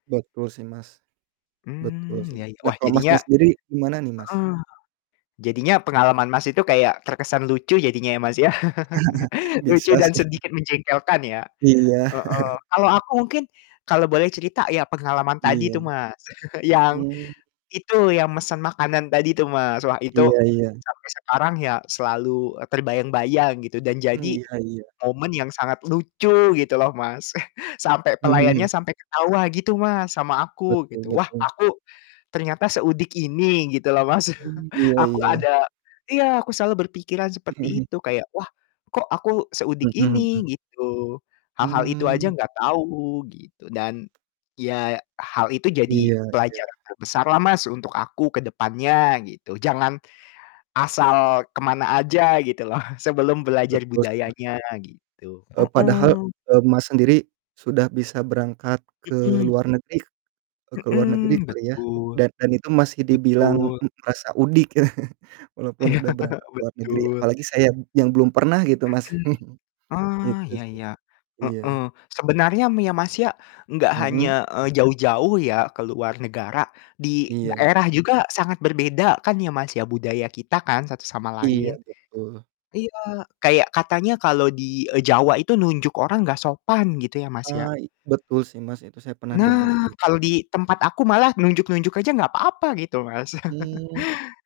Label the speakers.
Speaker 1: Betul sih, Mas. Betul
Speaker 2: Mmm,
Speaker 1: sih.
Speaker 2: ya ya.
Speaker 1: Nah,
Speaker 2: Wah,
Speaker 1: kalau
Speaker 2: jadinya
Speaker 1: Masnya sendiri gimana nih, Mas?
Speaker 2: heeh, jadinya pengalaman Mas itu kayak terkesan lucu jadinya ya, Mas, ya, lucu
Speaker 1: Bisa
Speaker 2: dan
Speaker 1: sih.
Speaker 2: sedikit menjengkelkan, ya,
Speaker 1: Iya.
Speaker 2: heeh. Kalau aku mungkin kalau boleh cerita ya pengalaman tadi tuh,
Speaker 1: Iya.
Speaker 2: Mas. Yang
Speaker 1: Mmm.
Speaker 2: itu, yang mesen makanan tadi tuh, Mas, wah, itu
Speaker 1: Iya iya.
Speaker 2: sampai sekarang ya, selalu, eee, terbayang-bayang gitu, dan
Speaker 1: Mmm,
Speaker 2: jadi
Speaker 1: iya iya.
Speaker 2: momen yang sangat lucu, gitu loh, Mas. Sampai
Speaker 1: Mhm
Speaker 2: pelayannya
Speaker 1: mhm.
Speaker 2: sampai ketawa, gitu, Mas, sama aku,
Speaker 1: Betul
Speaker 2: gitu. Wah,
Speaker 1: betul.
Speaker 2: aku ternyata seudik ini, gitu loh, Mas,
Speaker 1: Hmm, iya
Speaker 2: aku
Speaker 1: iya.
Speaker 2: ada ya aku selalu berpikiran
Speaker 1: Mhm
Speaker 2: seperti
Speaker 1: mhm.
Speaker 2: itu, kayak, "Wah kok aku seudik
Speaker 1: Mhm mhm.
Speaker 2: ini," gitu, hal-hal itu aja
Speaker 1: Mmm.
Speaker 2: gak tau gitu dan ya hal itu jadi
Speaker 1: Iya iya.
Speaker 2: pelajaran yang besar lah, Mas, untuk aku kedepannya gitu, jangan asal kemana aja, gitu loh, sebelum belajar
Speaker 1: Betul sih, Mas.
Speaker 2: budayanya, gitu,
Speaker 1: Eee, padahal,
Speaker 2: heeh.
Speaker 1: eee, Mas sendiri sudah bisa berangkat ke
Speaker 2: Mhm.
Speaker 1: luar negeri k e ke luar negeri
Speaker 2: Mhm,
Speaker 1: kali ya,
Speaker 2: betul.
Speaker 1: dan dan itu masih dibilang
Speaker 2: Betul.
Speaker 1: m merasa udik, walaupun udah berangkat ke luar negeri.
Speaker 2: Betul.
Speaker 1: Apalagi saya yang belum pernah gitu, Mas,
Speaker 2: Mhm, oh,
Speaker 1: gitu
Speaker 2: iya
Speaker 1: sih,
Speaker 2: iya, heeh,
Speaker 1: iya.
Speaker 2: sebenarnya m ya, Mas, ya, gak hanya,
Speaker 1: Mhm?
Speaker 2: eee, jauh-jauh ya ke luar negara, di
Speaker 1: Iya.
Speaker 2: daerah juga sangat berbeda kan ya, Mas, ya, budaya kita kan satu sama
Speaker 1: Iya,
Speaker 2: lain.
Speaker 1: betul.
Speaker 2: Iya, kayak katanya kalau di e Jawa itu nunjuk orang gak sopan gitu, ya, Mas, ya.
Speaker 1: Eee, i betul sih, Mas, itu saya pernah denger,
Speaker 2: Nah,
Speaker 1: iy
Speaker 2: kalau di tempat aku malah nunjuk-nunjuk aja nggak papa gitu, Mas.
Speaker 1: Mmm.